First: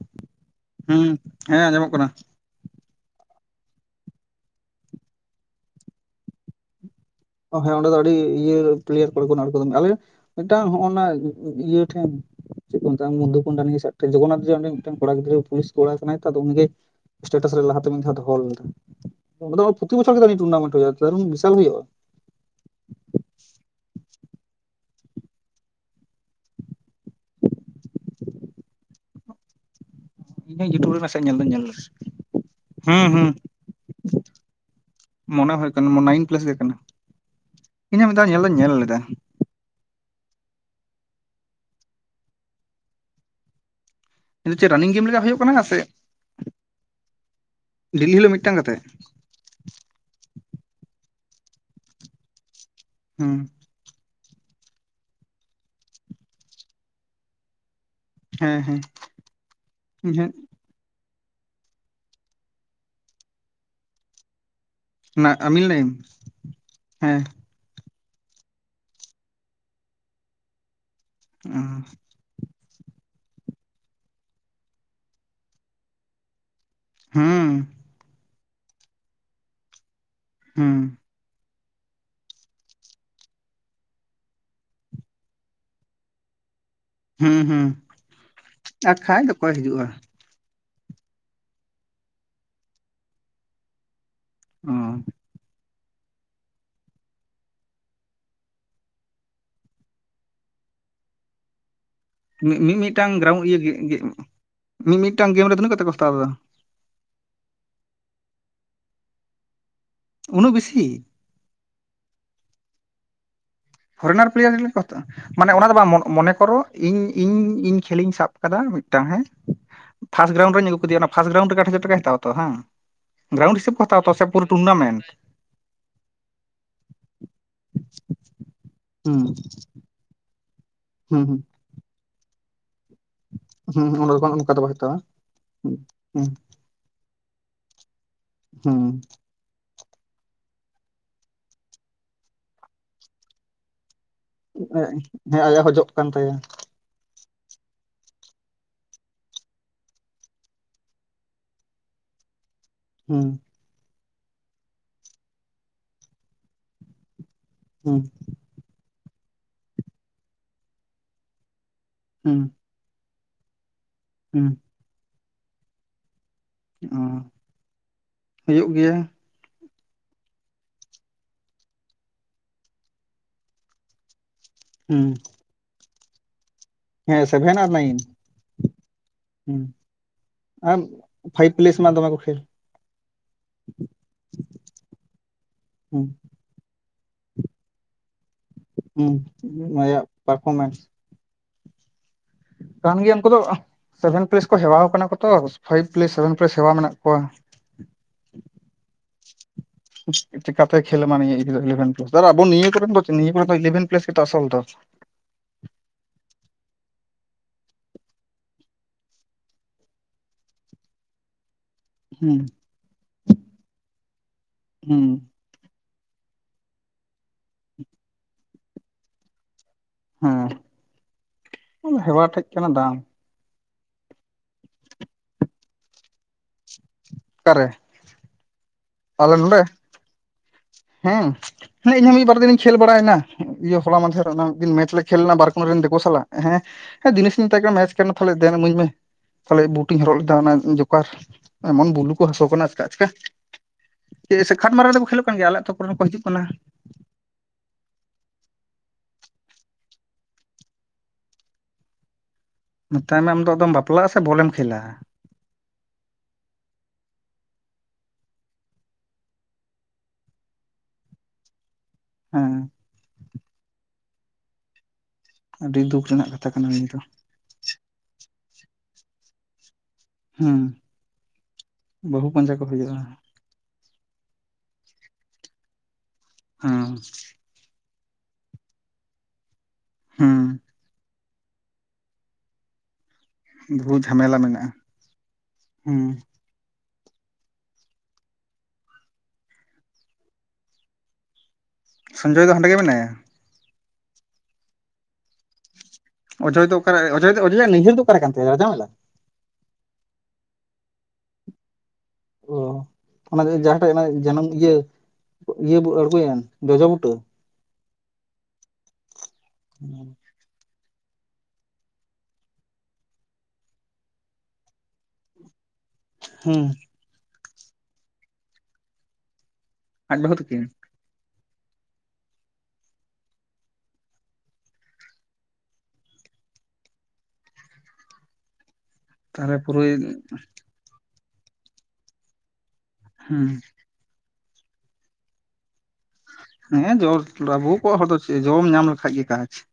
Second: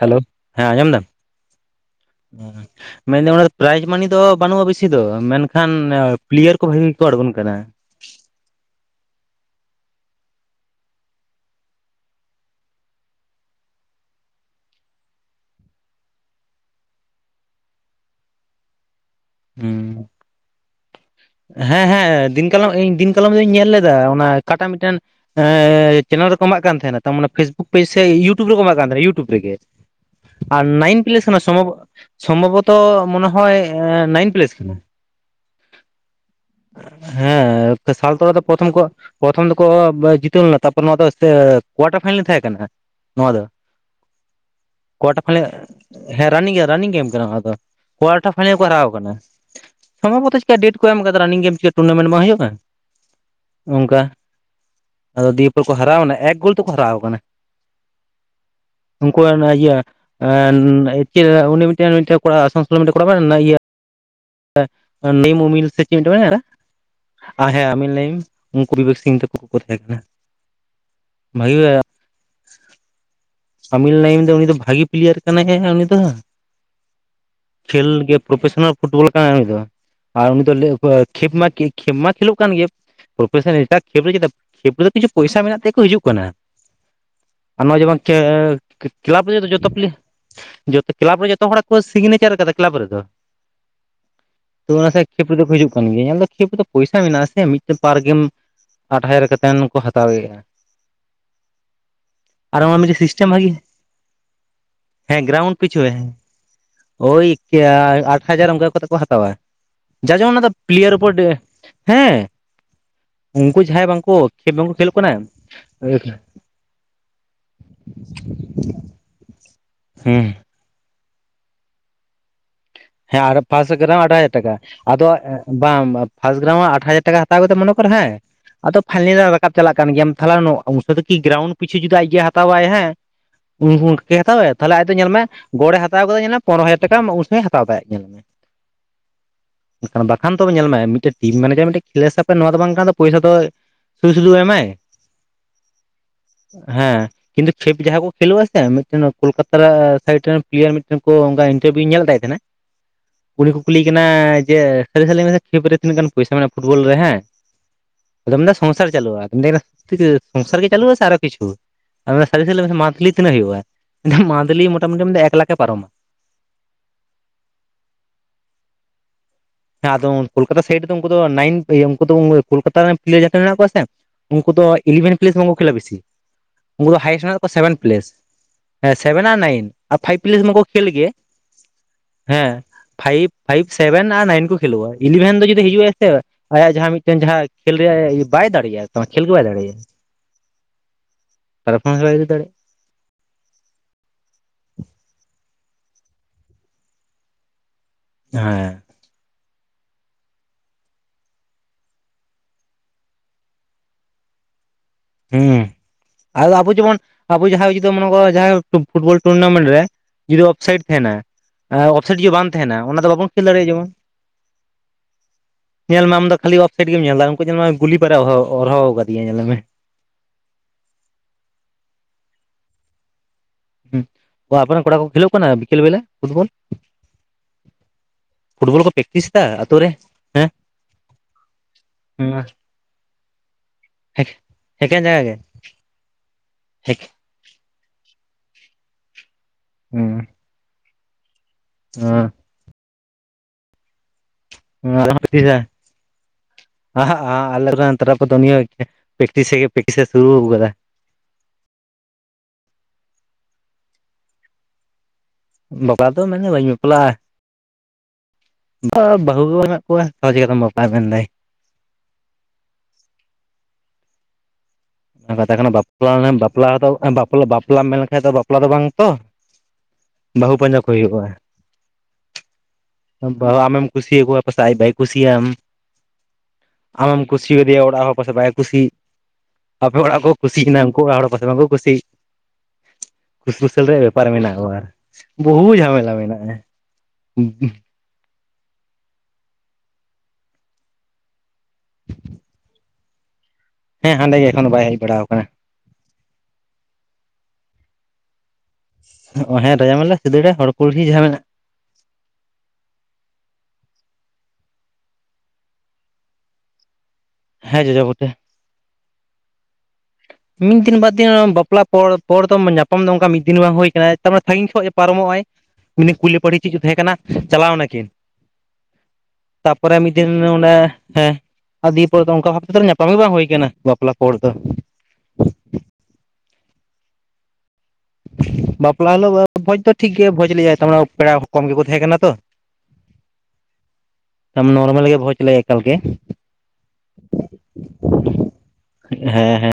Hello ᱦᱮᱸ ᱟᱸᱡᱚᱢ ᱦᱩᱸ ᱫᱟᱢ ᱦᱮᱸ ᱟᱸᱡᱚᱢᱚᱜ ᱠᱟᱱᱟ ᱢᱮᱱᱫᱟᱹᱧ ᱚᱸᱰᱮ ᱫᱚ ᱯᱮᱨᱟᱭᱤᱡ ᱢᱟᱱᱤ ᱫᱚ ᱵᱟᱹᱱᱩᱜ-ᱟ ᱵᱤᱥᱤ ᱫᱚ ᱢᱮᱱᱠᱷᱟᱱ ᱯᱞᱤᱭᱟᱨ ᱠᱚ ᱵᱷᱟᱜᱤ ᱜᱮᱠᱚ ᱟᱸᱬᱜᱚᱱ ᱠᱟᱱᱟ ᱾ ᱦᱮᱸ ᱚᱸᱰᱮ ᱫᱚ ᱟᱹᱰᱤ ᱤᱭᱟᱹ ᱯᱞᱤᱭᱟᱨ ᱠᱚ ᱟᱸᱬᱜᱚᱱᱟ ᱟᱸᱬᱜᱚ ᱫᱚ ᱟᱞᱮ ᱢᱤᱫᱴᱟᱝ ᱦᱚᱸᱜᱚᱱᱟ ᱤᱭᱟᱹ ᱴᱷᱮᱱ ᱪᱮᱫ ᱠᱚ ᱢᱮᱛᱟᱜ-ᱟ ᱢᱩᱫᱷᱩᱠᱚᱱᱰᱟ ᱱᱤᱭᱟᱹ ᱥᱮ ᱟᱨ ᱢᱤᱫᱴᱟᱝ ᱡᱚᱜᱚᱱᱟᱛᱷ ᱡᱮ ᱟᱸᱰᱮ ᱢᱤᱫᱴᱟᱝ ᱠᱚᱲᱟ ᱜᱤᱫᱽᱨᱟᱹ ᱯᱩᱞᱤᱥ ᱠᱚᱲᱟ ᱠᱟᱱᱟᱭ ᱛᱚ ᱟᱫᱚ ᱩᱱᱤ ᱜᱮᱭ ᱥᱴᱮᱴᱟᱥ ᱨᱮ ᱞᱟᱦᱟ ᱛᱮ ᱢᱤᱫ ᱫᱷᱟᱣ ᱫᱚᱦᱚ [unintelligible] ᱟᱸᱰᱮ ᱫᱚ ᱦᱩᱸ ᱯᱨᱚᱛᱤ ᱵᱚᱪᱚᱨ ᱜᱮ ᱡᱟᱹᱱᱤᱡ ᱴᱩᱨᱱᱟᱢᱮᱱᱴ ᱦᱩᱭᱩᱜ-ᱟ ᱫᱟᱹᱨᱩᱱ ᱵᱤᱥᱟᱞ ᱦᱩᱭᱩᱜ-ᱟ ᱦᱮᱸ ᱾ ᱦᱮᱸ ᱫᱤᱱ ᱠᱟᱞᱚᱢ ᱤᱧ ᱫᱤᱱ ᱠᱟᱞᱚᱢ ᱫᱚᱧ ᱧᱮᱞ ᱞᱮᱫᱟ ᱚᱱᱟ ᱚᱠᱟᱴᱟᱜ ᱢᱤᱫᱴᱮᱱ ᱮᱸ ᱪᱮᱱᱮᱞ ᱨᱮᱠᱚ ᱠᱚ ᱮᱢᱟᱜ ᱠᱟᱱ ᱛᱟᱦᱮᱱᱟ ᱛᱟᱨ ᱢᱟᱱᱮ ᱯᱷᱮᱥᱵᱩᱠ ᱯᱮᱡᱽ ᱥᱮ ᱤᱭᱩᱴᱩᱵᱽ ᱨᱮ ᱠᱚ ᱮᱢᱟᱜ ᱠᱟᱱ ᱛᱟᱦᱮᱱᱟ ᱤᱭᱩᱴᱩᱵᱽ ᱨᱮᱜᱮ ᱤᱧ ᱟᱨ ᱦᱚᱸ ᱭᱩᱴᱩᱵ ᱨᱮ ᱱᱟᱭᱤᱱ ᱱᱟᱥᱮᱭᱟᱜ ᱯᱞᱮᱥ ᱧᱮᱞ ᱠᱟᱱᱟ ᱫᱚᱧ ᱥᱚᱢᱵᱚ ᱧᱮᱞ ᱞᱮᱫᱟ᱾ ᱥᱚᱢᱵᱷᱚᱵᱚᱛᱚ ᱦᱩᱸ ᱢᱚᱱᱮ ᱦᱩᱸ ᱦᱚᱭ ᱱᱟᱭᱤᱱ ᱯᱞᱮᱥ ᱠᱟᱱᱟ ᱢᱚᱱᱮ ᱦᱩᱭᱩᱜ ᱠᱟᱱᱟ ᱚᱱᱟ ᱩᱯᱟᱹᱥ ᱜᱮ ᱠᱟᱱᱟ ᱦᱮᱸ ᱤᱧᱟᱹᱜ ᱢᱤᱫ ᱫᱷᱟᱣ ᱥᱟᱞᱛᱚᱲᱟ ᱫᱚ ᱧᱮᱞ ᱫᱚᱧ ᱯᱨᱚᱛᱷᱚᱢ ᱧᱮᱞ ᱠᱚ ᱞᱮᱫᱟ ᱾ ᱯᱨᱚᱛᱷᱚᱢ ᱫᱚᱠᱚ ᱡᱤᱛᱟᱹᱣ ᱞᱮᱱᱟ ᱛᱟᱯᱚᱨ ᱱᱚᱣᱟ ᱫᱚ ᱠᱚᱣᱟᱴᱟᱨ ᱯᱷᱟᱭᱱᱮᱞ ᱛᱟᱦᱮᱸ ᱠᱟᱱᱟ ᱱᱚᱣᱟ ᱫᱚ ᱠᱤᱱᱛᱩ ᱪᱮᱫ ᱨᱟᱱᱤᱝ ᱜᱮᱢ ᱠᱚᱣᱟᱴᱟ ᱞᱮᱠᱟ ᱦᱩᱭᱩᱜ ᱯᱷᱟᱞᱮ ᱠᱟᱱᱟ ᱥᱮ ᱦᱮᱸ ᱨᱟᱱᱤᱝ ᱜᱮᱭᱟ ᱨᱟᱱᱤᱝ ᱜᱮᱢ ᱠᱟᱱᱟ ᱚᱱᱟ ᱫᱚ ᱾ ᱰᱮᱞᱤ ᱦᱤᱞᱳᱜ ᱠᱳᱣᱟᱨᱴᱟᱨ ᱢᱤᱫᱴᱟᱝ ᱯᱷᱟᱭᱱᱮᱞ ᱨᱮ ᱠᱚ ᱠᱟᱛᱮ ᱦᱟᱨᱟᱣ ᱟᱠᱟᱱᱟ ᱥᱚᱢᱚᱭ ᱢᱚᱛᱚ ᱪᱮᱠᱟ ᱰᱮᱴ ᱠᱚ ᱮᱢ ᱟᱠᱟᱫᱟ ᱨᱟᱱᱤᱝ ᱜᱮᱢ ᱪᱤᱠᱟᱹ ᱴᱩᱨᱱᱟᱢᱮᱱᱴ ᱵᱟᱝ ᱦᱩᱭᱩᱜ-ᱟ ᱾ ᱦᱩᱸ ᱚᱱᱠᱟ ᱟᱫᱚ ᱫᱤᱭᱮᱯᱚᱨ ᱠᱚ ᱦᱟᱨᱟᱣᱮᱱᱟ ᱮᱠ ᱜᱳᱞ ᱛᱮᱠᱚ ᱦᱟᱨᱟ ᱟᱠᱟᱱᱟ ᱾ ᱦᱮᱸ ᱦᱮᱸ ᱩᱱᱠᱩᱣᱟᱜ ᱚᱱᱟ ᱤᱭᱟᱹ ᱤᱧ ᱦᱚᱸ ᱩᱱᱤ ᱢᱤᱫᱴᱮᱱ ᱢᱤᱫᱴᱮᱱ ᱠᱚᱲᱟ ᱟᱥᱟᱱᱥᱳᱞ ᱠᱚᱲᱟ ᱵᱟᱝ ᱱᱟ ᱟᱢᱤᱞ ᱱᱤᱩᱢᱤᱞ ᱥᱮ ᱱᱟᱭᱤᱢ ᱪᱮᱫ ᱢᱤᱫᱴᱮᱱ ᱦᱮᱸ ᱟᱢ ᱢᱮᱱ ᱞᱟᱹᱭᱟᱹᱧ ᱩᱱᱠᱩ ᱵᱤᱵᱮᱠᱥᱤᱧ ᱛᱟᱠᱚ ᱠᱚ ᱛᱟᱦᱮᱸ ᱠᱟᱱᱟ ᱾ ᱚᱸ ᱥᱟᱢᱤᱞ ᱞᱟᱭᱤᱢ ᱨᱮ ᱩᱱᱤ ᱫᱚ ᱵᱷᱟᱜᱤ ᱯᱞᱤᱭᱟᱨ ᱠᱟᱱᱟᱭ ᱭᱟ ᱩᱱᱤ ᱫᱚ ᱦᱩᱸ ᱠᱷᱮᱞ ᱜᱮ ᱯᱨᱚᱯᱷᱮᱥᱚᱱᱟᱞ ᱯᱷᱩᱴᱵᱚᱞ ᱠᱟᱱᱟᱭ ᱩᱱᱤ ᱫᱚ ᱟᱨ ᱩᱱᱤ ᱫᱚ ᱞᱟᱹᱭ ᱦᱩᱸ ᱮᱜ ᱟᱠᱚ ᱠᱷᱯ ᱢᱟ ᱠᱷᱮᱯ ᱢᱟ ᱠᱷᱮᱞᱳᱜ ᱠᱟᱱ ᱜᱮ ᱾ ᱯᱨᱚᱯᱷᱮᱥᱟᱱ [unintelligible] ᱠᱷᱮᱯ ᱨᱮ ᱪᱮᱫᱟᱜ ᱠᱷᱮᱯ ᱨᱮᱫᱚ ᱠᱤᱪᱷᱩ ᱯᱚᱭᱥᱟ ᱢᱮᱱᱟᱜ ᱛᱮ ᱠᱚ ᱦᱤᱡᱩᱜ ᱠᱟᱱᱟ ᱾ ᱦᱩᱸ ᱦᱩᱸ ᱠᱮ ᱟᱠᱷᱟᱡ ᱠᱮᱞᱟᱯ ᱫᱚᱠᱚ ᱨᱮᱫᱚ ᱡᱚᱛᱚ ᱦᱤᱡᱩᱜᱼᱟ ᱯᱞᱤ ᱡᱚᱛᱚ ᱠᱮᱞᱟᱵᱽ ᱨᱮ ᱡᱚᱛᱚ ᱦᱚᱲ ᱜᱮᱠᱚ ᱥᱤᱜᱽᱱᱮᱪᱟᱨ ᱟᱠᱟᱫᱟ ᱠᱮᱞᱟᱵᱽ ᱨᱮᱫᱚ ᱾ ᱚ ᱛᱚ ᱚᱱᱟ ᱛᱮ ᱠᱷᱮᱯ ᱨᱮ ᱫᱚ ᱠᱚ ᱦᱤᱡᱩᱜ ᱠᱟᱱ ᱜᱮᱭᱟ ᱧᱮᱞ ᱫᱚ ᱠᱷᱮᱯ ᱨᱮᱫᱚ ᱯᱚᱭᱥᱟ ᱢᱮᱱᱟᱜ-ᱟ ᱥᱮ ᱢᱤᱫᱴᱮᱱ ᱯᱟᱨᱠ ᱜᱮᱢ ᱟᱴ ᱦᱟᱡᱟᱨ ᱠᱟᱛᱮᱱ ᱠᱚ ᱦᱟᱛᱟᱣᱮᱫ-ᱟ ᱾ ᱢᱤᱜ ᱟᱨ ᱚᱱᱟ ᱢᱤᱫᱴᱮᱱ ᱢᱤᱜ-ᱢᱤᱫᱴᱟᱝ ᱥᱤᱥᱴᱮᱢ ᱜᱨᱟᱣᱩᱱᱰ ᱵᱷᱟᱜᱤ ᱤᱭᱟᱹ ᱜᱮ ᱦᱮᱸ ᱢᱤᱜ-ᱢᱤᱜᱴᱟᱝ ᱜᱮᱢ ᱨᱮ ᱜᱨᱟᱣᱩᱱᱰ ᱛᱤᱱᱟᱹᱜ ᱠᱟ ᱯᱤᱪᱷᱩ ᱠᱟᱛᱮ ᱠᱚ ᱦᱟᱛᱟᱣ ᱮᱫᱟ ᱾ ᱳᱭ ᱟᱴ ᱦᱟᱡᱟᱨ ᱚᱱᱠᱟ ᱠᱚᱛᱮ ᱠᱚ ᱦᱟᱛᱟᱣᱟ ᱾ ᱡᱟᱨ ᱡᱮᱢᱚᱱ ᱚᱱᱟ ᱩᱱᱟᱹᱜ ᱫᱚ ᱵᱮᱥᱤ ᱯᱞᱤᱭᱟᱨ ᱩᱯᱚᱨ ᱦᱮᱸ ᱩᱱᱠᱩ ᱡᱟᱦᱟᱸᱭ ᱵᱟᱝ ᱯᱷᱚᱨᱮᱱᱟᱨ ᱯᱞᱮᱭᱟᱨ ᱢᱟᱱᱮ ᱚᱱᱟ ᱫᱚ ᱵᱟᱝ ᱦᱮᱸ ᱢᱚᱱᱮ ᱠᱚᱨᱚ ᱤᱧ ᱤᱧ ᱤᱧ ᱠᱷᱮᱞᱤᱧ ᱥᱟᱵ ᱟᱠᱟᱫᱟ ᱢᱤᱫᱴᱟᱝ ᱦᱮᱸ ᱯᱷᱟᱥᱴ ᱜᱨᱟᱣᱩᱱᱰ ᱨᱮᱧ ᱟᱹᱜᱩ ᱠᱮᱫᱮᱭᱟ ᱚᱱᱟ ᱾ ᱯᱷᱟᱥ ᱜᱮᱨᱟᱣᱩᱱᱰ ᱨᱮ ᱜᱮ ᱟᱢ ᱦᱟᱡᱟᱨ ᱴᱟᱠᱟᱭ ᱦᱟᱛᱟᱣᱟ ᱛᱚ ᱦᱮᱸ ᱟᱨ ᱯᱷᱟᱥ ᱦᱤᱥᱟᱹᱵ ᱠᱚ ᱦᱟᱛᱟᱣᱟ ᱜᱨᱟᱣᱩᱱᱰ ᱛᱚ ᱟᱴ ᱥᱮ ᱵᱟᱡᱟᱨ ᱯᱩᱨᱟᱹ ᱴᱟᱠᱟ ᱴᱩᱨᱱᱟᱢᱮᱱᱴ ᱟᱫᱚ ᱵᱟᱝ ᱵᱟᱝ ᱯᱷᱟᱥᱴ ᱜᱨᱟᱣᱩᱱ ᱟᱴ ᱦᱟᱡᱟᱨ ᱴᱟᱠᱟ ᱦᱟᱛᱟᱣ ᱠᱟᱫᱟ ᱢᱚᱱᱮ ᱠᱚᱨᱮ ᱦᱮᱸ ᱟᱫᱚ ᱯᱷᱟᱭᱱᱮᱞ ᱦᱩᱸ ᱨᱟᱠᱟᱵ ᱪᱟᱞᱟᱜ ᱠᱟᱱ ᱜᱮᱭᱟᱢ ᱛᱷᱟᱞᱮ ᱩᱱᱥᱚ ᱦᱩᱸ ᱜᱨᱟᱣᱩᱱᱰ ᱯᱤᱪᱷᱩ ᱡᱩᱫᱤ ᱟᱡ ᱜᱮ ᱦᱟᱛᱟᱣᱟᱭ ᱦᱮᱸ [unintelligible] ᱦᱩᱸ ᱚᱸᱰᱮ ᱠᱷᱚᱱ ᱦᱟᱛᱟᱣᱟᱭ ᱚᱱᱠᱟ ᱵᱟᱭ ᱛᱟᱦᱞᱮ ᱟᱡ ᱫᱚ ᱦᱟᱛᱟᱣᱟ ᱧᱮᱞ ᱢᱮ ᱦᱩᱸ ᱜᱚᱲᱮ ᱦᱟᱛᱟᱣ ᱟᱠᱟᱫᱟᱭ ᱦᱩᱸ ᱧᱮᱞ ᱢᱮ ᱯᱚᱱᱨᱚ ᱦᱟᱡᱟᱨ ᱴᱟᱠᱟ ᱧᱮᱞ‌ᱢᱮ ᱦᱩᱸ ᱮᱠᱷᱟᱱ ᱵᱟᱠᱷᱟᱱ ᱛᱚ ᱧᱮᱞ ᱢᱮ ᱢᱤᱫᱴᱮᱱ ᱴᱤᱢ ᱢᱮᱱᱮᱡᱟᱨ ᱢᱤᱫᱴᱤᱡ ᱠᱷᱮᱞ ᱮ ᱥᱟᱵᱮ ᱱᱚᱣᱟ ᱫᱚ ᱵᱟᱝ ᱠᱟᱱᱟ ᱛᱚ ᱯᱚᱭᱥᱟ ᱫᱚᱭ ᱦᱮᱸ ᱟᱭᱟᱜ ᱦᱚᱸ ᱡᱚᱜ ᱠᱟᱱ ᱛᱟᱭᱟ ᱦᱮᱸ ᱠᱤᱱᱛᱩ ᱠᱷᱮᱯ ᱡᱟᱦᱟᱸ ᱠᱚ ᱠᱷᱮᱞᱳᱜ-ᱟ ᱥᱮ ᱢᱤᱫᱴᱮᱱ ᱠᱳᱞᱠᱟᱛᱟ ᱨᱮ ᱟᱜ ᱥᱟᱭᱤᱰ ᱨᱮᱱ ᱯᱞᱮᱭᱟᱨ ᱢᱤᱫᱴᱮᱱ ᱠᱚ ᱚᱱᱟ ᱤᱱᱴᱟᱨᱵᱷᱤᱭᱩᱧ ᱧᱮᱞᱮᱫ ᱛᱟᱭ ᱛᱟᱦᱮᱸᱱᱟ ᱾ ᱦᱩᱸ ᱩᱱᱤ ᱠᱩᱠᱞᱤ ᱠᱟᱱᱟᱭ ᱡᱮ ᱥᱟᱹᱨᱤ ᱥᱟᱹᱨᱤ ᱞᱟᱹᱭ ᱢᱮ ᱥᱮ ᱠᱷᱮᱯ ᱨᱮ ᱛᱤᱱᱟᱹᱜ ᱜᱟᱱ ᱯᱚᱭᱥᱟ ᱢᱮᱱᱟᱜ-ᱟ ᱯᱷᱩᱴᱵᱚᱞ ᱨᱮ ᱦᱮᱸ ᱦᱩᱸ ᱟᱫᱚ ᱥᱚᱝᱥᱟᱨ ᱪᱟᱞᱩᱜ-ᱟ ᱟᱫᱚ ᱠᱚ ᱢᱮᱛᱟᱭ ᱠᱟᱱᱟ ᱥᱚᱝᱥᱟᱨ ᱜᱮ ᱪᱟᱞᱩᱜ-ᱟ ᱥᱮ ᱟᱨᱚ ᱠᱤᱪᱷᱩ ᱦᱩᱸ [unintelligible] ᱛᱤᱱᱟᱹ ᱦᱩᱭᱩᱜ-ᱟ ᱞᱮᱫᱟᱭ ᱦᱩᱸ ᱢᱟᱱᱛᱞᱤ ᱢᱚᱴᱟᱢᱩᱴᱤ ᱮᱠ ᱞᱟᱠᱷᱮ ᱯᱟᱨᱚᱢᱟ ᱚ ᱦᱩᱭᱩᱜ ᱜᱮᱭᱟ ᱦᱮᱸ ᱟᱫᱚ ᱠᱳᱞᱠᱟᱛᱟ ᱥᱟᱭᱤᱰ ᱨᱮᱫᱚ ᱩᱱᱠᱩ ᱫᱚ ᱱᱟᱭᱤᱱ ᱩᱱᱠᱩ ᱫᱚ ᱠᱳᱞᱠᱟᱛᱟ ᱨᱮᱱ ᱯᱞᱮᱭᱟᱨ ᱡᱷᱚᱛᱚ ᱢᱮᱱᱟᱜ ᱠᱚᱣᱟ ᱥᱮ ᱩᱱᱠᱩ ᱫᱚ ᱦᱩᱸ ᱤᱞᱤᱵᱷᱮᱱ ᱯᱮᱞᱮᱥ ᱵᱟᱝ ᱠᱚ ᱠᱷᱮᱞᱟ ᱵᱮᱥᱤ ᱩᱱᱠᱩ ᱫᱚ ᱦᱮᱸ ᱦᱟᱭᱮᱥᱴ ᱦᱮᱱᱟᱜ ᱛᱟᱠᱚ ᱥᱮᱵᱷᱮᱱ ᱟᱨ ᱥᱮᱵᱮᱱ ᱱᱟᱭᱤᱱ ᱯᱮᱞᱮᱥᱼᱼ ᱦᱮᱸ ᱥᱮᱵᱮᱱ ᱟᱨ ᱱᱟᱭᱤᱱ ᱟᱨ ᱯᱷᱟᱭᱤᱵᱽ ᱯᱮᱞᱮᱥ ᱢᱟᱠᱚ ᱠᱷᱮᱞ ᱜᱮ᱾ ᱯᱷᱟᱭᱤᱯ ᱯᱮᱞᱮᱥ ᱢᱟ ᱫᱚᱢᱮ‌ ᱠᱩᱼᱼ ᱦᱮᱸ ᱯᱷᱟᱭᱤᱵᱽ ᱯᱷᱟᱭᱤᱵᱽ ᱥᱮᱵᱮᱱ ᱟᱨ ᱱᱟᱭᱤᱱᱼᱼ ᱠᱚ ᱠᱷᱮᱞᱳᱜ-ᱟ ᱤᱞᱤᱵᱷᱮᱱ ᱫᱚ ᱡᱩᱫᱤ ᱦᱤᱡᱩᱜ ᱟᱭ ᱦᱩᱸ ᱥᱮ ᱟᱭᱟᱜ ᱡᱟᱦᱟᱸ ᱢᱤᱫᱴᱮᱱ ᱡᱟᱦᱟᱸ ᱠᱷᱮᱞ ᱨᱮᱭᱟᱜ ᱤᱼᱼ ᱵᱟᱭ ᱫᱟᱲᱤᱭᱟᱜ-ᱟ ᱛᱚᱸ ᱠᱷᱮᱞ ᱜᱮ ᱵᱟᱭ ᱫᱟᱲᱮᱭᱟᱜ ᱦᱩᱸ ᱟᱭᱟᱜ ᱯᱟᱨᱯᱷᱚᱨᱢᱮᱱᱥ ᱯᱟᱨᱯᱷᱚᱨᱢᱮᱱᱥ ᱵᱟᱭ ᱩᱫᱩᱜ ᱫᱟᱲᱮᱜ ᱟ ᱠᱟᱱ ᱜᱮᱭᱟ ᱩᱱᱠᱩ ᱫᱚ ᱥᱮᱵᱷᱮᱱ ᱯᱮᱞᱮᱥ ᱠᱚ ᱦᱮᱣᱟ ᱠᱟᱱᱟ ᱠᱚ ᱛᱚ ᱯᱷᱟᱭᱤᱵ ᱯᱮᱞᱮᱥ ᱥᱮᱵᱷᱮᱱ ᱯᱮᱞᱮᱥ ᱦᱮᱣᱟ ᱢᱮᱱᱟᱜ ᱠᱚᱣᱟ᱾ ᱦᱮᱸ᱾ [inaudible] ᱪᱮᱠᱟᱛᱮ ᱠᱷᱮᱞ ᱮᱢᱟ ᱢᱮᱭᱟ ᱩᱱᱦᱤᱞᱚᱜ ᱤᱞᱮᱵᱷᱮᱱ ᱯᱞᱮᱥ ᱫᱚ ᱵᱟ ᱵᱟ ᱟᱵᱚ ᱱᱤᱭᱟᱹ ᱠᱚᱨᱮᱱ ᱫᱚ ᱪᱮᱜ ᱱᱤᱭᱟᱹ ᱠᱚᱨᱮ ᱫᱚ ᱤᱞᱤᱵᱷᱮᱱ ᱯᱮᱞᱮᱥ ᱜᱮ ᱛᱚ ᱟᱥᱚᱞ ᱫᱚ᱾ ᱦᱩᱸ ᱟᱫᱚ ᱟᱵᱩ ᱡᱮᱢᱚᱱ ᱟᱵᱩ ᱡᱟᱦᱟᱸᱭ ᱡᱩᱫᱤ ᱢᱚᱱᱮ ᱠᱚ ᱡᱟᱦᱟᱸᱭ ᱠᱚ ᱯᱷᱩᱴᱵᱚᱞ ᱴᱩᱨᱱᱟᱢᱮᱱᱴ ᱨᱮᱼᱼ ᱡᱩᱫᱤ ᱚᱯᱷᱥᱟᱭᱤᱰ ᱛᱟᱸᱦᱮᱱᱟ᱾ ᱮᱸ ᱚᱯᱷᱥᱟᱭᱤᱴ ᱡᱩᱫᱤ ᱦᱩᱸ ᱵᱟᱝ ᱛᱟᱦᱮᱱᱟ ᱚᱱᱟ ᱫᱚ ᱵᱟᱵᱚᱱ ᱠᱷᱮᱞ ᱫᱟᱲᱮᱭᱟᱜ-ᱟ ᱡᱮᱢᱚᱱᱼᱼ ᱦᱩᱸ ᱧᱮᱞ ᱢᱮ ᱟᱢ ᱠᱷᱟᱹᱞᱤ ᱚᱯᱷᱥᱟᱭᱤᱰ ᱜᱮᱢ ᱧᱮᱞ ᱫᱟ ᱩᱱᱠᱩ ᱧᱮᱞ‌ ᱢᱮ ᱜᱩᱞᱤᱯᱟᱨᱮ ᱦᱚ ᱦᱚᱨᱦᱚ ᱠᱟᱫᱮᱭᱟ ᱧᱮᱞᱮ ᱢᱮ᱾ ᱦᱩᱸ ᱦᱮᱣᱟ ᱴᱷᱮᱡ ᱠᱟᱱᱟ ᱵᱟᱝ ᱦᱩᱸ ᱟᱯᱮ ᱨᱮᱱ ᱠᱚᱲᱟ ᱠᱚ ᱠᱷᱮᱞᱳᱜ ᱠᱟᱱᱟ ᱵᱤᱠᱮᱞ ᱵᱮᱞᱟ ᱯᱷᱩᱴᱵᱚᱞ? ᱚᱠᱟᱨᱮ ᱯᱷᱩᱴᱵᱚᱞ ᱠᱚ ᱯᱮᱠᱴᱤᱥ ᱟᱞᱮ ᱫᱟ ᱱᱚᱰᱮ ᱟᱛᱳ ᱨᱮ? ᱦᱮᱸ ᱦᱮᱸ ᱦᱮᱸ ᱤᱧᱦᱚᱸ ᱢᱤᱫ ᱵᱟᱨ ᱫᱤᱱᱤᱧ ᱠᱷᱮᱞ ᱵᱟᱲᱟᱭ ᱱᱟ ᱤᱭᱟᱹ ᱦᱚᱞᱟ ᱢᱟᱸᱫᱷᱮᱨ ᱦᱮᱸ ᱚᱱᱟ ᱢᱤᱫ ᱫᱤᱱ ᱢᱮᱪ ᱞᱮ ᱦᱮᱸᱠᱮᱱ ᱠᱷᱮᱞ ᱡᱟᱭᱜᱟ ᱜᱮ ᱞᱮᱱᱟ ᱵᱟᱨᱠᱚᱱᱳ ᱨᱮᱱ ᱫᱮᱠᱚ ᱥᱟᱞᱟᱜ ᱦᱮᱸ᱾ ᱦᱮᱸ ᱫᱤᱱᱮᱥ ᱤᱧ ᱢᱮᱛᱟᱭ ᱠᱟᱱᱟ ᱱᱚᱣᱟ [unintelligible] ᱛᱟᱦᱚᱞᱮ ᱫᱮᱱ ᱤᱢᱟᱹᱧ ᱢᱮ ᱛᱟᱦᱚᱞᱮ ᱵᱩᱴ ᱤᱧ ᱦᱩᱸ ᱦᱚᱨᱚᱜ ᱞᱮᱫᱟ ᱚᱱᱟ ᱡᱚᱠᱟᱨ᱾ ᱮᱢᱚᱱ ᱵᱩᱞᱩ ᱠᱚ ᱦᱮᱸ ᱦᱟᱥᱚ ᱠᱟᱱᱟ ᱟᱪᱠᱟ ᱟᱪᱠᱟ᱾ ᱥᱮ ᱠᱷᱟᱴᱢᱟᱨᱟᱣ ᱨᱮᱠᱚ ᱠᱷᱮᱞᱳᱜ ᱠᱟᱱ ᱜᱮᱭᱟ ᱟᱞᱮ ᱟᱛᱳ ᱠᱚᱨᱮᱱ ᱠᱚ ᱦᱤᱡᱩᱜ ᱠᱟᱱᱟ [unintelligible] ᱟᱦᱟᱸᱜ ᱟ ᱟᱞᱮ ᱨᱮᱱ ᱛᱟᱨᱟᱯᱚᱫᱚᱱ ᱱᱤᱭᱟ. ᱡᱮ ᱯᱮᱠᱴᱤᱥ ᱜᱮ ᱯᱮᱠᱴᱤᱥ ᱮ ᱥᱩᱨᱩᱣ ᱠᱟᱫᱟ᱾ ᱢᱮᱛᱟᱭ ᱢᱮ ᱟᱢ ᱫᱚ ᱟᱫᱚᱢ ᱵᱟᱯᱞᱟᱜ-ᱟ ᱥᱮ ᱵᱚᱞᱮᱢ ᱠᱷᱮᱞᱟ᱾ ᱵᱟᱯᱞᱟ ᱫᱚᱭ ᱢᱮᱱᱟ ᱵᱟᱹᱧ ᱵᱟᱯᱞᱟᱜ-ᱟ᱾ ᱵᱟ ᱵᱟᱹᱦᱩ ᱠᱚ ᱵᱟᱭ ᱧᱟᱢᱮᱫ ᱠᱚᱣᱟ ᱛᱚ ᱪᱮᱠᱟ ᱛᱮᱢ ᱵᱟᱯᱟᱞᱟᱜ-ᱟ ᱢᱮᱱᱫᱟᱭ᱾ ᱦᱩ᱾ ᱠᱟᱛᱷᱟ ᱠᱟᱱᱟ ᱟᱹᱰᱤ ᱫᱩᱠ ᱵᱟᱯᱞᱟ ᱨᱮᱱᱟᱜ ᱱᱮ ᱠᱟᱛᱷᱟ ᱠᱟᱱᱟ ᱵᱟᱯᱞᱟ ᱫᱚ ᱱᱤᱭᱟᱹ ᱵᱟᱯᱞᱟ ᱵᱟᱯᱞᱟ ᱢᱮᱱ ᱞᱮᱠᱷᱟᱡ ᱫᱚ ᱵᱟᱯᱞᱟ ᱫᱚ ᱵᱟᱝ ᱛᱚᱼᱼ ᱵᱟᱹᱦᱩ ᱦᱮᱸ ᱯᱟᱸᱡᱟ ᱠᱚ ᱦᱩᱭᱩᱜ-ᱟ, ᱵᱟᱹᱦᱩ ᱯᱟᱸᱡᱟ ᱠᱚ ᱦᱩᱭᱩᱜᱼᱟ ᱟᱫᱽᱼᱼ ᱵᱟᱦᱩ ᱟᱢᱮᱢ ᱠᱩᱥᱤ ᱟᱠᱚᱣᱟ ᱯᱟᱥᱮᱜ ᱟᱡ ᱵᱟᱭ ᱠᱩᱥᱤᱭᱟᱢ, ᱦᱮᱸ ᱟᱢ ᱮᱢ ᱠᱩᱥᱼᱼ ᱠᱩᱥᱤᱭᱟ ᱫᱮᱭᱟ ᱚᱲᱟᱜ ᱦᱚᱲ ᱯᱟᱥᱮᱜ ᱵᱟᱭ ᱠᱩᱥᱤᱜ᱾ ᱟᱯᱮ ᱚᱲᱟᱜ ᱠᱚ ᱦᱮᱸ ᱠᱩᱥᱤᱭ ᱱᱟ ᱩᱱᱠᱩ ᱚᱲᱟᱜ ᱦᱚᱲ ᱯᱟᱥᱮᱜ ᱵᱟᱠᱚ ᱠᱩᱥᱤᱜ᱾ ᱠᱩᱥᱤᱠᱩᱥᱟᱹᱞ ᱵᱚᱦᱩ ᱨᱮᱭᱟᱜ ᱵᱮᱯᱟᱨ ᱡᱷᱟᱢᱮᱞᱟ ᱢᱮᱱᱟᱜ-ᱟ ᱢᱮᱱᱟᱜᱼᱟ ᱟᱵᱟᱨ ᱵᱚᱦᱩ ᱦᱮᱸ ᱡᱷᱟᱢᱮᱞᱟ ᱢᱮᱱᱟᱜ-ᱟ᱾ ᱩᱵᱽᱵᱩᱸᱼᱼ ᱥᱚᱧᱡᱚᱭ ᱫᱚ ᱦᱟᱸᱰᱮ ᱜᱮ ᱢᱮᱱᱟᱭᱟ? ᱦᱮᱸ ᱦᱟᱸᱰᱮ ᱜᱮ ᱮᱠᱷᱚᱱ ᱵᱟᱭ ᱦᱮᱡ ᱵᱟᱲᱟᱣ ᱠᱟᱱᱟ᱾ ᱚᱡᱚᱭ ᱫᱚ ᱚᱠᱟᱨᱮ ᱚᱡᱚᱭ ᱫᱚ ᱚᱡᱚᱭ ᱟᱜ ᱱᱟᱹᱭᱦᱟᱹᱨ ᱫᱚ ᱚᱠᱟᱨᱮ ᱠᱟᱱ ᱛᱟᱭᱟ ᱨᱟᱡᱟ ᱢᱟᱞᱟ᱾ ᱚ ᱦᱮᱸ ᱨᱟᱡᱟ ᱢᱮᱞᱟ ᱥᱤᱫᱟᱹᱲᱟ ᱦᱚᱲ ᱠᱩᱞᱦᱤ ᱡᱟᱦᱟᱸ ᱢᱮᱱᱟᱜ᱾ ᱚ ᱚᱱᱟ ᱡᱟ ᱡᱟᱦᱟᱸ ᱴᱮᱱ ᱚᱱᱟ ᱤ ᱡᱟᱱᱩᱢ ᱤᱭᱟᱹ ᱵᱚ ᱤᱭᱟᱹ ᱵᱚ ᱟᱹᱲᱜᱩ ᱭᱮᱱ ᱡᱚᱡᱚ ᱵᱩᱴᱟᱹ᱾ ᱦᱮᱸ ᱡᱚᱡᱚ ᱵᱩᱴᱟᱹ᱾ ᱚᱸ᱾ ᱢᱤᱫ ᱫᱤᱱ ᱵᱟᱫᱽ ᱫᱤᱱ ᱵᱟᱯᱞᱟ ᱯᱚᱨ ᱯᱚᱨ ᱫᱚ ᱧᱟᱯᱟᱢ ᱫᱚ ᱚᱱᱠᱟ ᱢᱤᱫ ᱫᱤᱱ ᱦᱚᱸ ᱵᱟᱝ ᱦᱩᱭ ᱠᱟᱱᱟ ᱛᱟᱨᱢᱟᱱᱮ ᱥᱟᱺᱜᱤᱧ ᱠᱷᱚᱡ ᱜᱮ ᱯᱟᱨᱚᱢᱚᱜ ᱟᱭ᱾ ᱢᱮᱱ ᱫᱟᱹᱧ ᱠᱩᱞᱤ ᱯᱟᱹᱲᱤ ᱦᱮᱸ ᱪᱮᱫ ᱪᱚ ᱛᱮᱦᱮᱸ ᱠᱟᱱᱟ ᱪᱟᱞᱟᱣ ᱱᱟᱠᱤᱱ᱾ ᱛᱟᱯᱚᱨᱮ ᱢᱤᱫ ᱟᱡ ᱫᱤᱱ ᱵᱟᱹᱦᱩ ᱛᱟᱹᱠᱤᱱ ᱚᱸᱰᱮ ᱦᱮᱸᱼᱼ ᱟᱨ ᱫᱤᱭᱮ ᱯᱚᱨ ᱫᱚ ᱚᱱᱠᱟ ᱵᱷᱟᱵᱽ ᱛᱮ ᱫᱚ ᱧᱟᱯᱟᱢ ᱜᱮ ᱵᱟᱝ ᱦᱩᱭ ᱠᱟᱱᱟ ᱵᱟᱯᱞᱟ ᱯᱚᱨ ᱫᱚ᱾ [inaudible] ᱵᱟᱯᱞᱟ ᱦᱤᱞᱳᱜ ᱵᱚ ᱛᱟᱦᱚᱞᱮ ᱵᱷᱚᱡᱽ ᱯᱩᱨᱟᱹᱭ ᱫᱚ ᱴᱷᱤᱠ ᱜᱮ ᱵᱷᱚᱡᱽ ᱞᱮᱜ ᱟᱭ ᱛᱟᱨ ᱢᱟᱱᱮ ᱯᱮᱲᱟ ᱠᱚᱢ ᱜᱮᱠᱚ ᱛᱮᱦᱮᱸ ᱠᱟᱱᱟ ᱛᱚ᱾ ᱦᱩᱸ᱾ [unintelligible] ᱱᱚᱨᱢᱟᱞ ᱜᱮ ᱵᱷᱳᱪ ᱞᱮ ᱮᱠᱟᱞ ᱜᱮ ᱦᱮᱸ ᱡᱚᱨ ᱵᱟᱵᱩ ᱠᱚᱣᱟᱜ ᱦᱚᱸ ᱠᱚᱫᱚ ᱪᱮᱫ ᱡᱚᱢ ᱧᱟᱢ ᱞᱮᱠᱷᱟᱡ ᱜᱮ ᱠᱟᱡᱽ [unintelligible]